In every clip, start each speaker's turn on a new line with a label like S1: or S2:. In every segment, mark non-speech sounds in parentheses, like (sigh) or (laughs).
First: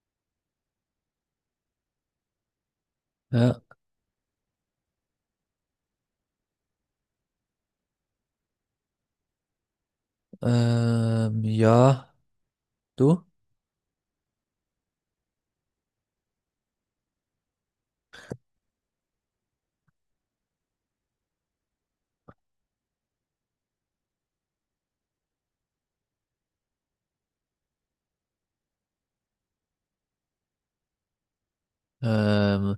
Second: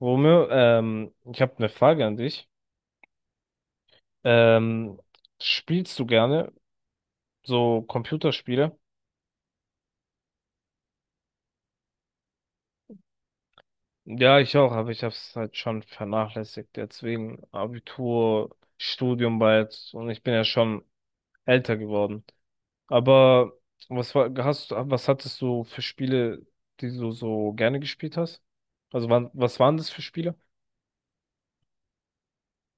S1: Romeo, ich habe eine Frage an dich.
S2: Ja,
S1: Ähm, Spielst du gerne so Computerspiele?
S2: ja, du?
S1: Ja, ich auch, aber ich habe es halt schon vernachlässigt. Jetzt wegen Abitur, Studium bald, und ich bin ja schon älter geworden. Aber was hattest du für Spiele, die du so gerne gespielt hast? Also was waren das für Spiele?
S2: Ähm,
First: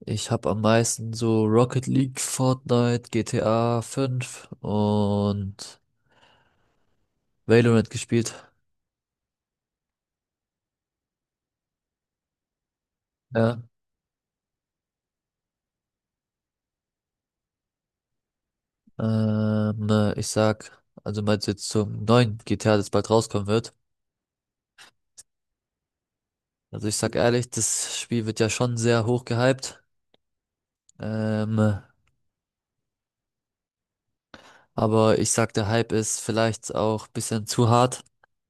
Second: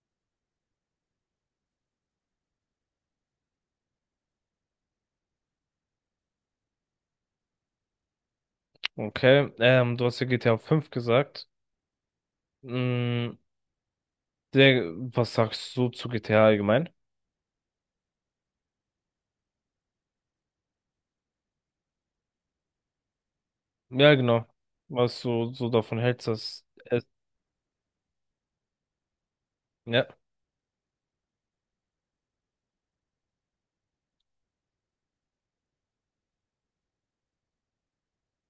S2: Ich habe am meisten so Rocket League, Fortnite, GTA 5 und Valorant gespielt.
S1: Okay, du hast ja GTA 5 gesagt. Mm,
S2: Ja,
S1: was sagst du zu GTA allgemein?
S2: Ich sag, also meinst du jetzt zum neuen GTA, das bald rauskommen wird?
S1: Ja, genau. Was du so davon hältst, dass
S2: Also ich
S1: es,
S2: sag ehrlich, das Spiel wird ja schon sehr hoch gehypt.
S1: ja,
S2: Ähm, aber ich sag, der Hype ist vielleicht auch bisschen zu hart,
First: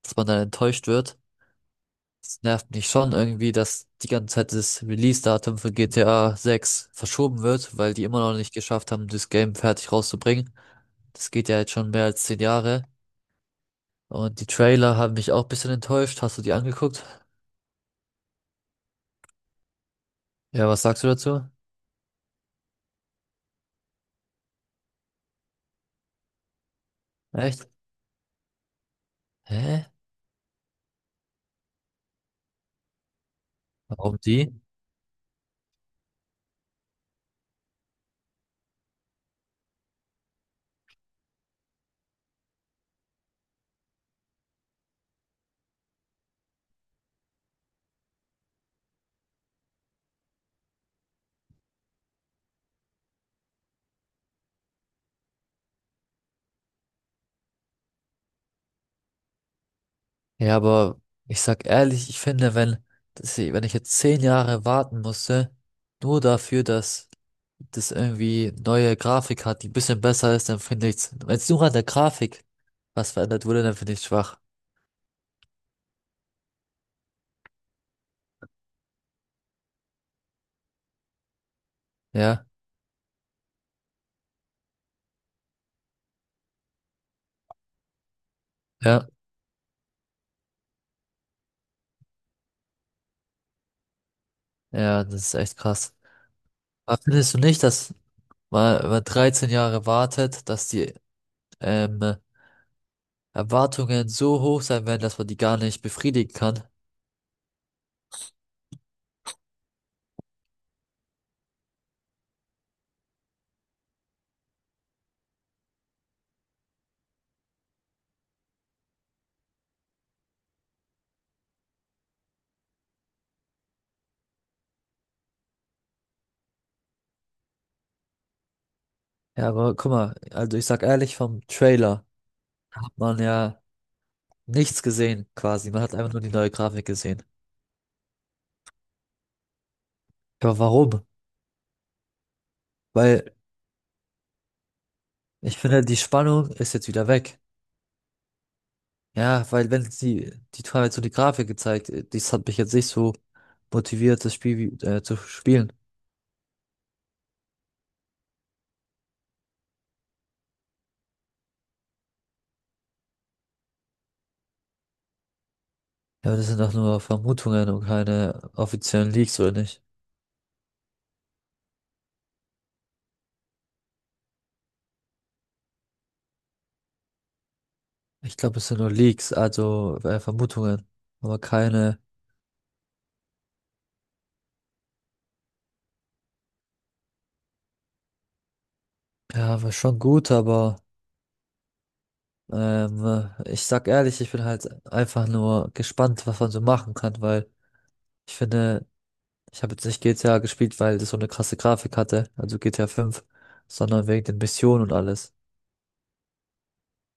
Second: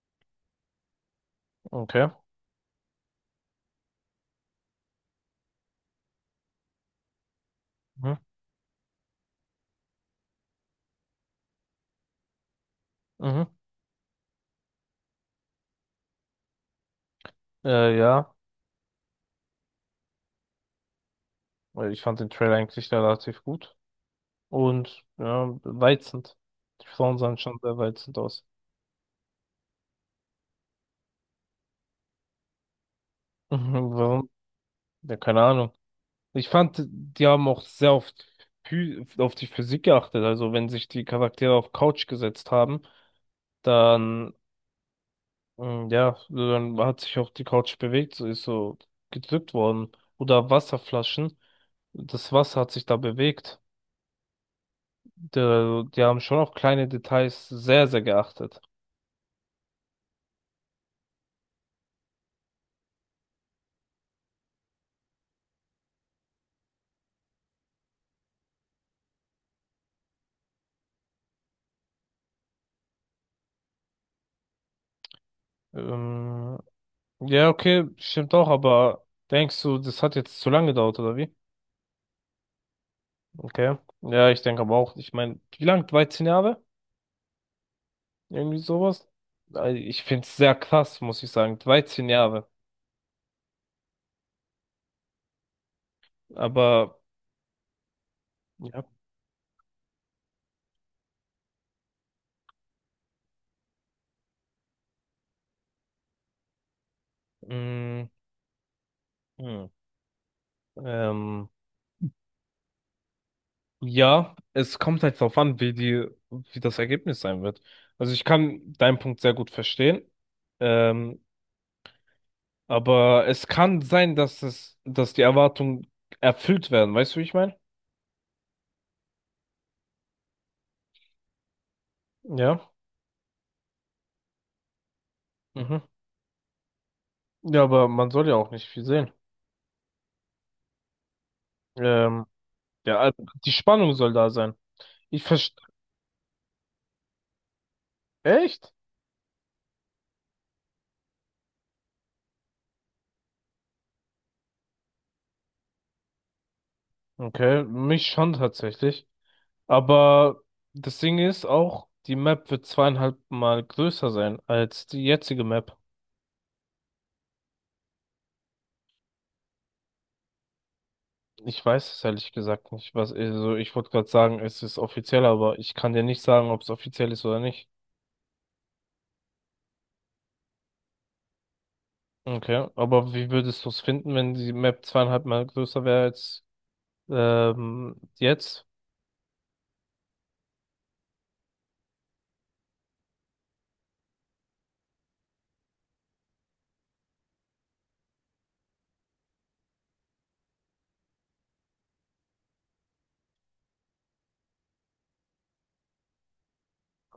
S2: dass man dann enttäuscht wird.
S1: okay.
S2: Es nervt mich schon irgendwie, dass die ganze Zeit das Release-Datum für GTA 6 verschoben wird, weil die
S1: Mhm.
S2: immer noch nicht geschafft haben, das Game fertig rauszubringen. Das geht ja jetzt schon mehr als 10 Jahre.
S1: Mhm.
S2: Und die Trailer haben mich auch ein bisschen enttäuscht. Hast du die angeguckt?
S1: Ja,
S2: Ja, was sagst du dazu?
S1: weil ich fand den Trailer eigentlich relativ gut. Und ja, reizend. Die Frauen sahen schon
S2: Echt?
S1: sehr reizend aus.
S2: Hä?
S1: Mhm,
S2: Warum
S1: warum?
S2: die?
S1: Ja, keine Ahnung. Ich fand, die haben auch sehr oft auf die Physik geachtet. Also wenn sich die Charaktere auf Couch gesetzt haben, dann, ja, so, dann hat sich auch die Couch bewegt, so ist so gedrückt worden. Oder Wasserflaschen. Das Wasser hat sich da bewegt. Die haben schon auf kleine Details sehr, sehr geachtet.
S2: Ja, aber ich sag ehrlich, ich finde, wenn ich jetzt 10 Jahre warten musste, nur dafür, dass das irgendwie neue Grafik hat, die ein bisschen besser ist, dann finde ich's. Wenn es nur an der Grafik was verändert wurde, dann finde ich schwach.
S1: Ähm, ja, okay, stimmt auch, aber denkst du, das hat jetzt zu lange gedauert, oder wie?
S2: Ja,
S1: Okay. Ja, ich denke aber auch, ich meine, wie lang? 13 Jahre? Irgendwie sowas?
S2: ja,
S1: Ich finde es sehr krass, muss ich sagen. 13 Jahre.
S2: ja, das ist echt krass.
S1: Aber,
S2: Aber findest du nicht, dass man, wenn
S1: ja.
S2: man 13 Jahre wartet, dass die ähm, Erwartungen so hoch sein werden, dass man die gar nicht befriedigen kann?
S1: mm, hm, ähm, Ja, es kommt halt darauf an, wie die, wie das Ergebnis sein wird. Also ich kann deinen Punkt sehr gut verstehen, ähm, aber es kann sein, dass die Erwartungen erfüllt werden. Weißt du, wie ich meine?
S2: Ja, aber guck mal, also ich sag ehrlich, vom Trailer
S1: Ja.
S2: hat man ja nichts gesehen quasi. Man
S1: Mhm.
S2: hat einfach nur die neue Grafik gesehen.
S1: Ja, aber man soll ja auch nicht viel sehen.
S2: Aber warum?
S1: Ähm, ja, also
S2: Weil
S1: die Spannung soll da sein. Ich verstehe.
S2: ich finde, die Spannung ist jetzt wieder weg.
S1: Echt?
S2: Ja, weil wenn sie, die haben jetzt so die Grafik gezeigt, das hat mich jetzt nicht so motiviert, das Spiel zu spielen.
S1: Okay, mich schon tatsächlich. Aber das Ding ist auch, die Map wird zweieinhalb Mal größer sein als die jetzige Map.
S2: Ja, aber das sind doch nur Vermutungen und keine offiziellen Leaks, oder nicht?
S1: Ich weiß es ehrlich gesagt nicht, was, also ich wollte gerade sagen, es ist offiziell, aber ich kann dir nicht sagen, ob es offiziell ist oder nicht.
S2: Ich glaube, es sind nur Leaks, also Vermutungen, aber keine,
S1: Okay, aber wie würdest du es finden, wenn die Map zweieinhalb Mal größer wäre als jetzt?
S2: ja, war schon gut, aber ähm, ich sag ehrlich, ich bin halt einfach nur gespannt, was man so machen kann, weil ich finde, ich habe jetzt nicht GTA gespielt, weil das so eine krasse Grafik hatte, also GTA fünf, sondern wegen den Missionen und alles.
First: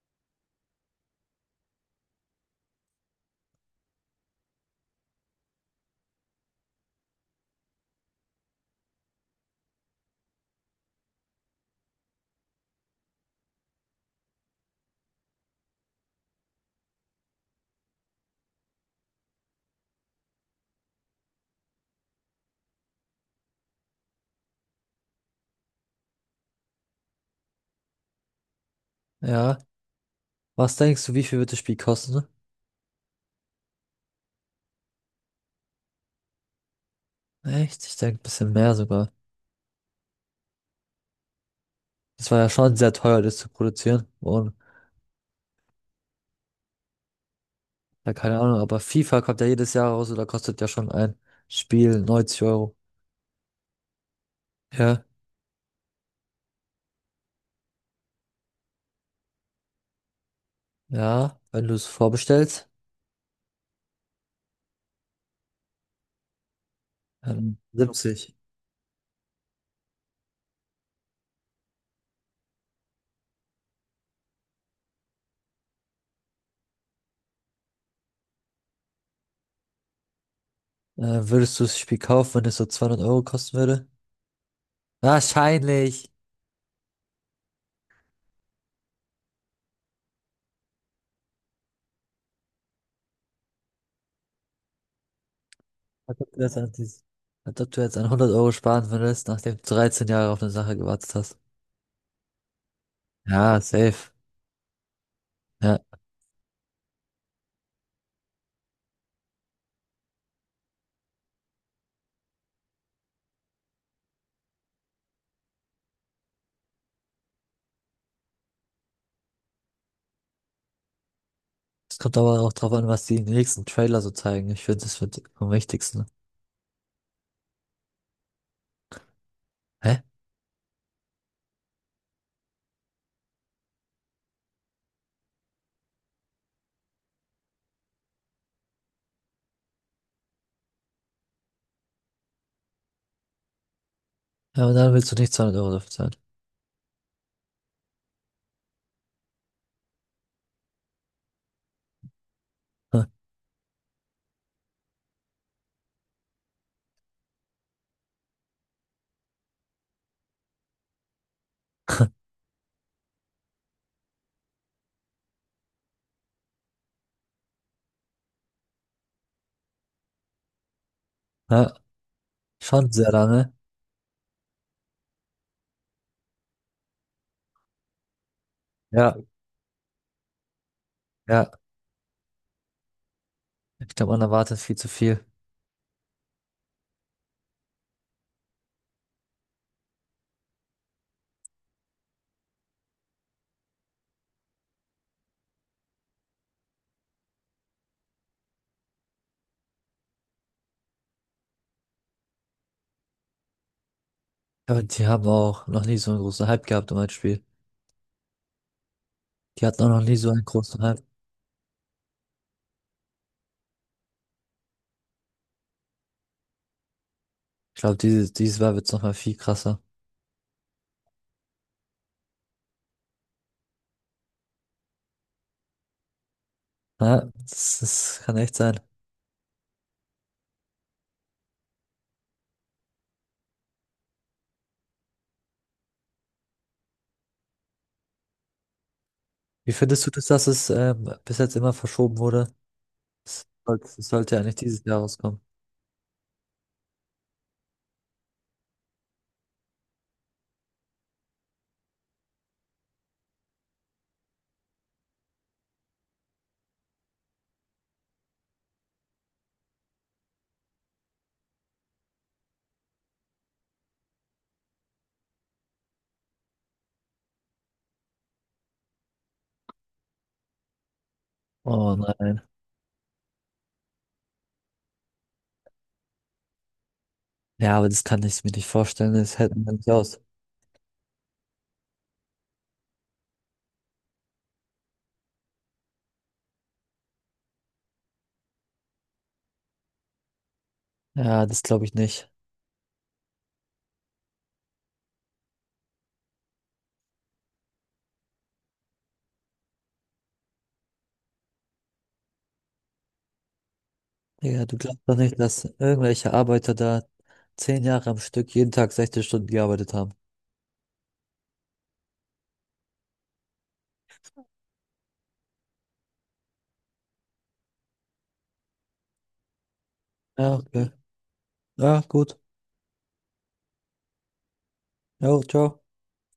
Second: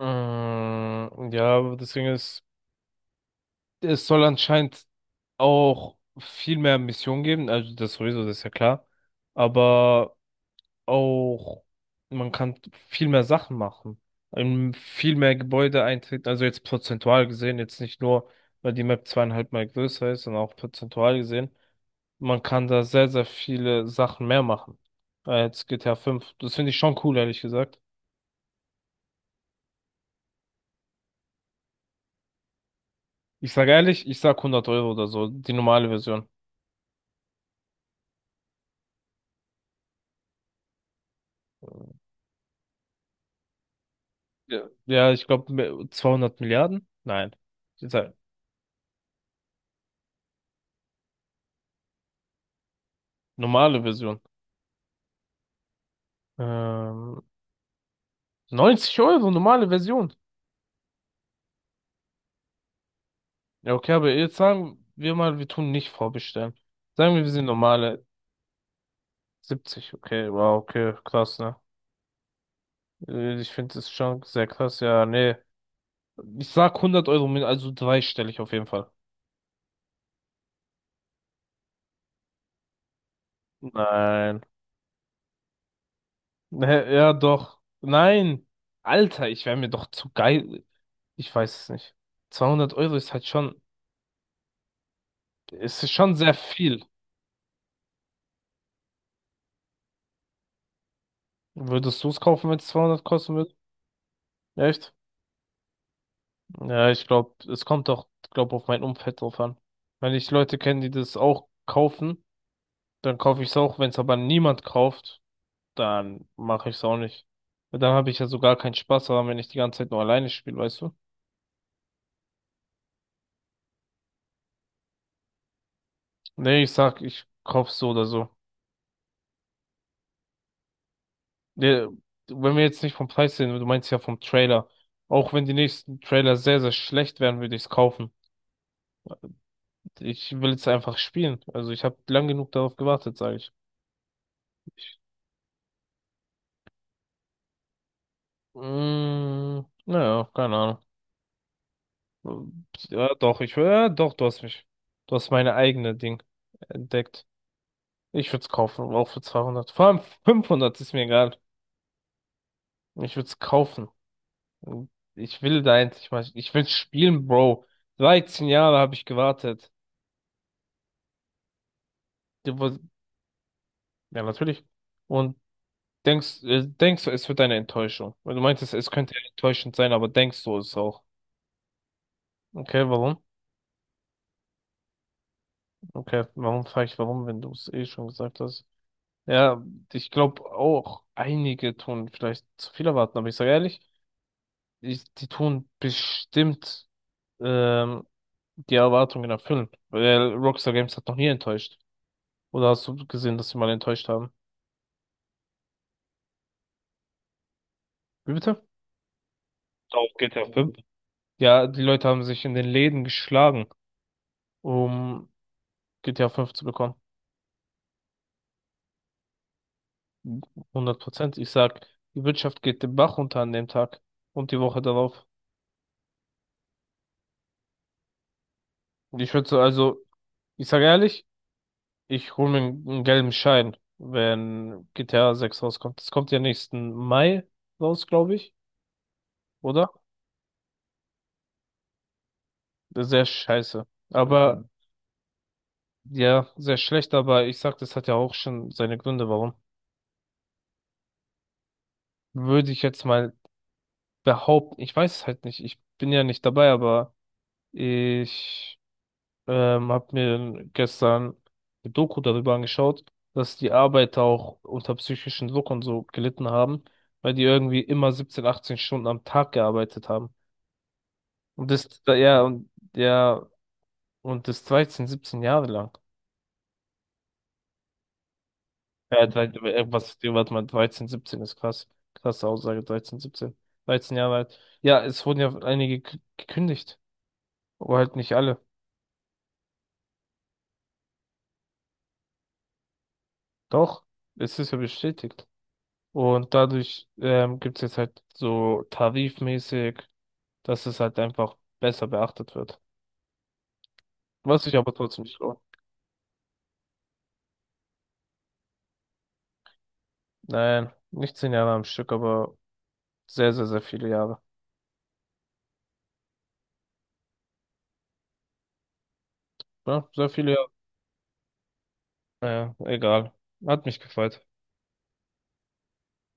S1: Ja, aber deswegen es soll anscheinend auch viel mehr Missionen geben, also das sowieso, das ist ja klar. Aber auch, man kann viel mehr Sachen machen, in viel mehr Gebäude eintreten, also jetzt prozentual gesehen, jetzt nicht nur, weil die Map zweieinhalb Mal größer ist, sondern auch prozentual gesehen. Man kann da sehr, sehr viele Sachen mehr machen als GTA 5. Das finde ich schon cool, ehrlich gesagt.
S2: Ja. Was denkst du, wie viel wird das Spiel kosten?
S1: Ich sage ehrlich, ich sag 100 € oder so, die normale Version.
S2: Echt? Ich denke, ein bisschen mehr sogar. Das war ja schon sehr teuer, das zu produzieren. Und
S1: Ja, ja, ich glaube 200 Milliarden? Nein, ich
S2: ja,
S1: sag,
S2: keine Ahnung, aber FIFA kommt ja jedes Jahr raus oder kostet ja schon ein Spiel neunzig Euro.
S1: normale Version.
S2: Ja.
S1: Ähm, 90 Euro, normale Version.
S2: Ja, wenn du es vorbestellst,
S1: Ja, okay, aber jetzt sagen wir mal, wir tun nicht vorbestellen. Sagen wir, wir sind normale
S2: 70.
S1: 70. Okay, wow, okay, krass, ne? Ich finde das schon sehr krass. Ja, nee. Ich sag 100 Euro, mit also dreistellig auf jeden Fall.
S2: Äh, Würdest du das Spiel kaufen, wenn es so 200 € kosten würde?
S1: Nein. (laughs)
S2: Wahrscheinlich.
S1: Ne, ja, doch. Nein. Alter, ich wäre mir doch zu geil. Ich weiß es nicht. 200 € ist halt schon, ist schon
S2: Als ob
S1: sehr
S2: du jetzt an,
S1: viel.
S2: dies- Als ob du jetzt an 100 € sparen würdest, nachdem du 13 Jahre auf eine Sache gewartet hast.
S1: Würdest du es kaufen, wenn es 200 kosten würde?
S2: Ja, safe.
S1: Echt?
S2: Ja.
S1: Ja, ich glaube, es kommt doch, glaube auf mein Umfeld drauf an. Wenn ich Leute kenne, die das auch kaufen, dann kaufe ich es auch. Wenn es aber niemand kauft, dann mache ich es auch nicht. Weil dann habe ich ja so gar keinen Spaß daran, wenn ich die ganze Zeit nur alleine spiele, weißt du?
S2: Es kommt aber auch drauf an, was die im nächsten Trailer so zeigen. Ich finde, das wird am wichtigsten.
S1: Nee, ich sag, ich kaufe so oder so.
S2: Hä?
S1: Nee, wenn wir jetzt nicht vom Preis sehen, du meinst ja vom Trailer. Auch wenn die nächsten Trailer sehr, sehr schlecht werden, würde ich es kaufen. Ich will es einfach spielen. Also ich habe lang genug darauf gewartet, sage ich.
S2: Ja, aber dann willst du nicht 200 € dafür zahlen.
S1: Mm, naja, keine Ahnung.
S2: Hm.
S1: Ja, doch, ich, ja, doch, du hast mich, du hast meine eigene Ding entdeckt. Ich würde es kaufen, auch für 200. Vor allem 500 ist mir egal. Ich würde es kaufen. Ich will da endlich mal, ich will spielen, Bro. 13 Jahre habe ich gewartet.
S2: Ja,
S1: Du woll-
S2: schon sehr lange.
S1: Ja, natürlich. Und denkst du, es wird eine Enttäuschung? Weil du meintest, es könnte
S2: Ja,
S1: ja enttäuschend sein, aber denkst du es auch?
S2: ja.
S1: Okay, warum?
S2: Ich glaube, man erwartet viel zu viel.
S1: Okay, warum frage ich warum, wenn du es eh schon gesagt hast? Ja, ich glaube auch, einige tun vielleicht zu viel erwarten, aber ich sage ehrlich, die tun bestimmt ähm, die Erwartungen erfüllen, weil Rockstar Games hat noch nie enttäuscht. Oder hast du gesehen, dass sie mal enttäuscht haben?
S2: Aber die haben auch noch nie so einen großen Hype gehabt um ein Spiel.
S1: Wie bitte?
S2: Die hatten auch noch
S1: Auf
S2: nie so einen
S1: GTA 5.
S2: großen Hype.
S1: Ja, die Leute haben sich in den Läden geschlagen, um GTA 5 zu bekommen.
S2: Ich glaube, dieses Mal wird es nochmal viel krasser.
S1: 100%. Ich sag, die Wirtschaft geht den Bach runter an dem Tag und die Woche darauf.
S2: Ja, das kann echt sein.
S1: Ich würde so, also, ich sage ehrlich, ich hole mir einen gelben Schein, wenn GTA 6 rauskommt. Das kommt ja nächsten Mai raus, glaube ich,
S2: Wie
S1: oder?
S2: findest du das, dass es bis jetzt immer verschoben wurde?
S1: Sehr scheiße.
S2: Es sollte ja nicht
S1: Aber.
S2: dieses Jahr rauskommen.
S1: Mhm. Ja, sehr schlecht, aber ich sag, das hat ja auch schon seine Gründe, warum. Würde ich jetzt mal behaupten, ich weiß es halt nicht, ich bin ja nicht dabei, aber ich habe mir gestern eine Doku darüber angeschaut, dass die Arbeiter auch unter psychischen Druck und so gelitten haben, weil die irgendwie immer 17, 18 Stunden am Tag gearbeitet haben. Und das,
S2: Oh
S1: ja,
S2: nein.
S1: und, ja, und das 13, 17 Jahre lang.
S2: Ja, aber das kann ich mir nicht vorstellen.
S1: Ja,
S2: Das hält man nicht
S1: irgendwas,
S2: aus.
S1: warte mal, 13, 17 ist krass. Krasse Aussage, 13, 17. 13 Jahre alt. Ja, es wurden ja einige gekündigt. Aber halt nicht alle.
S2: Ja, das glaube ich nicht.
S1: Doch, es ist ja bestätigt. Und dadurch gibt es jetzt halt so tarifmäßig, dass es halt einfach besser beachtet wird. Was
S2: Digga,
S1: sich
S2: du
S1: aber
S2: glaubst doch
S1: trotzdem nicht
S2: nicht,
S1: lohnt.
S2: dass irgendwelche Arbeiter da 10 Jahre am Stück jeden Tag 16 Stunden gearbeitet haben.
S1: Nein, nicht 10 Jahre am Stück, aber sehr, sehr, sehr viele Jahre. Ja, sehr viele.
S2: Ja, okay. Ja, gut.
S1: Naja, egal. Hat mich gefreut.
S2: Ja, ciao.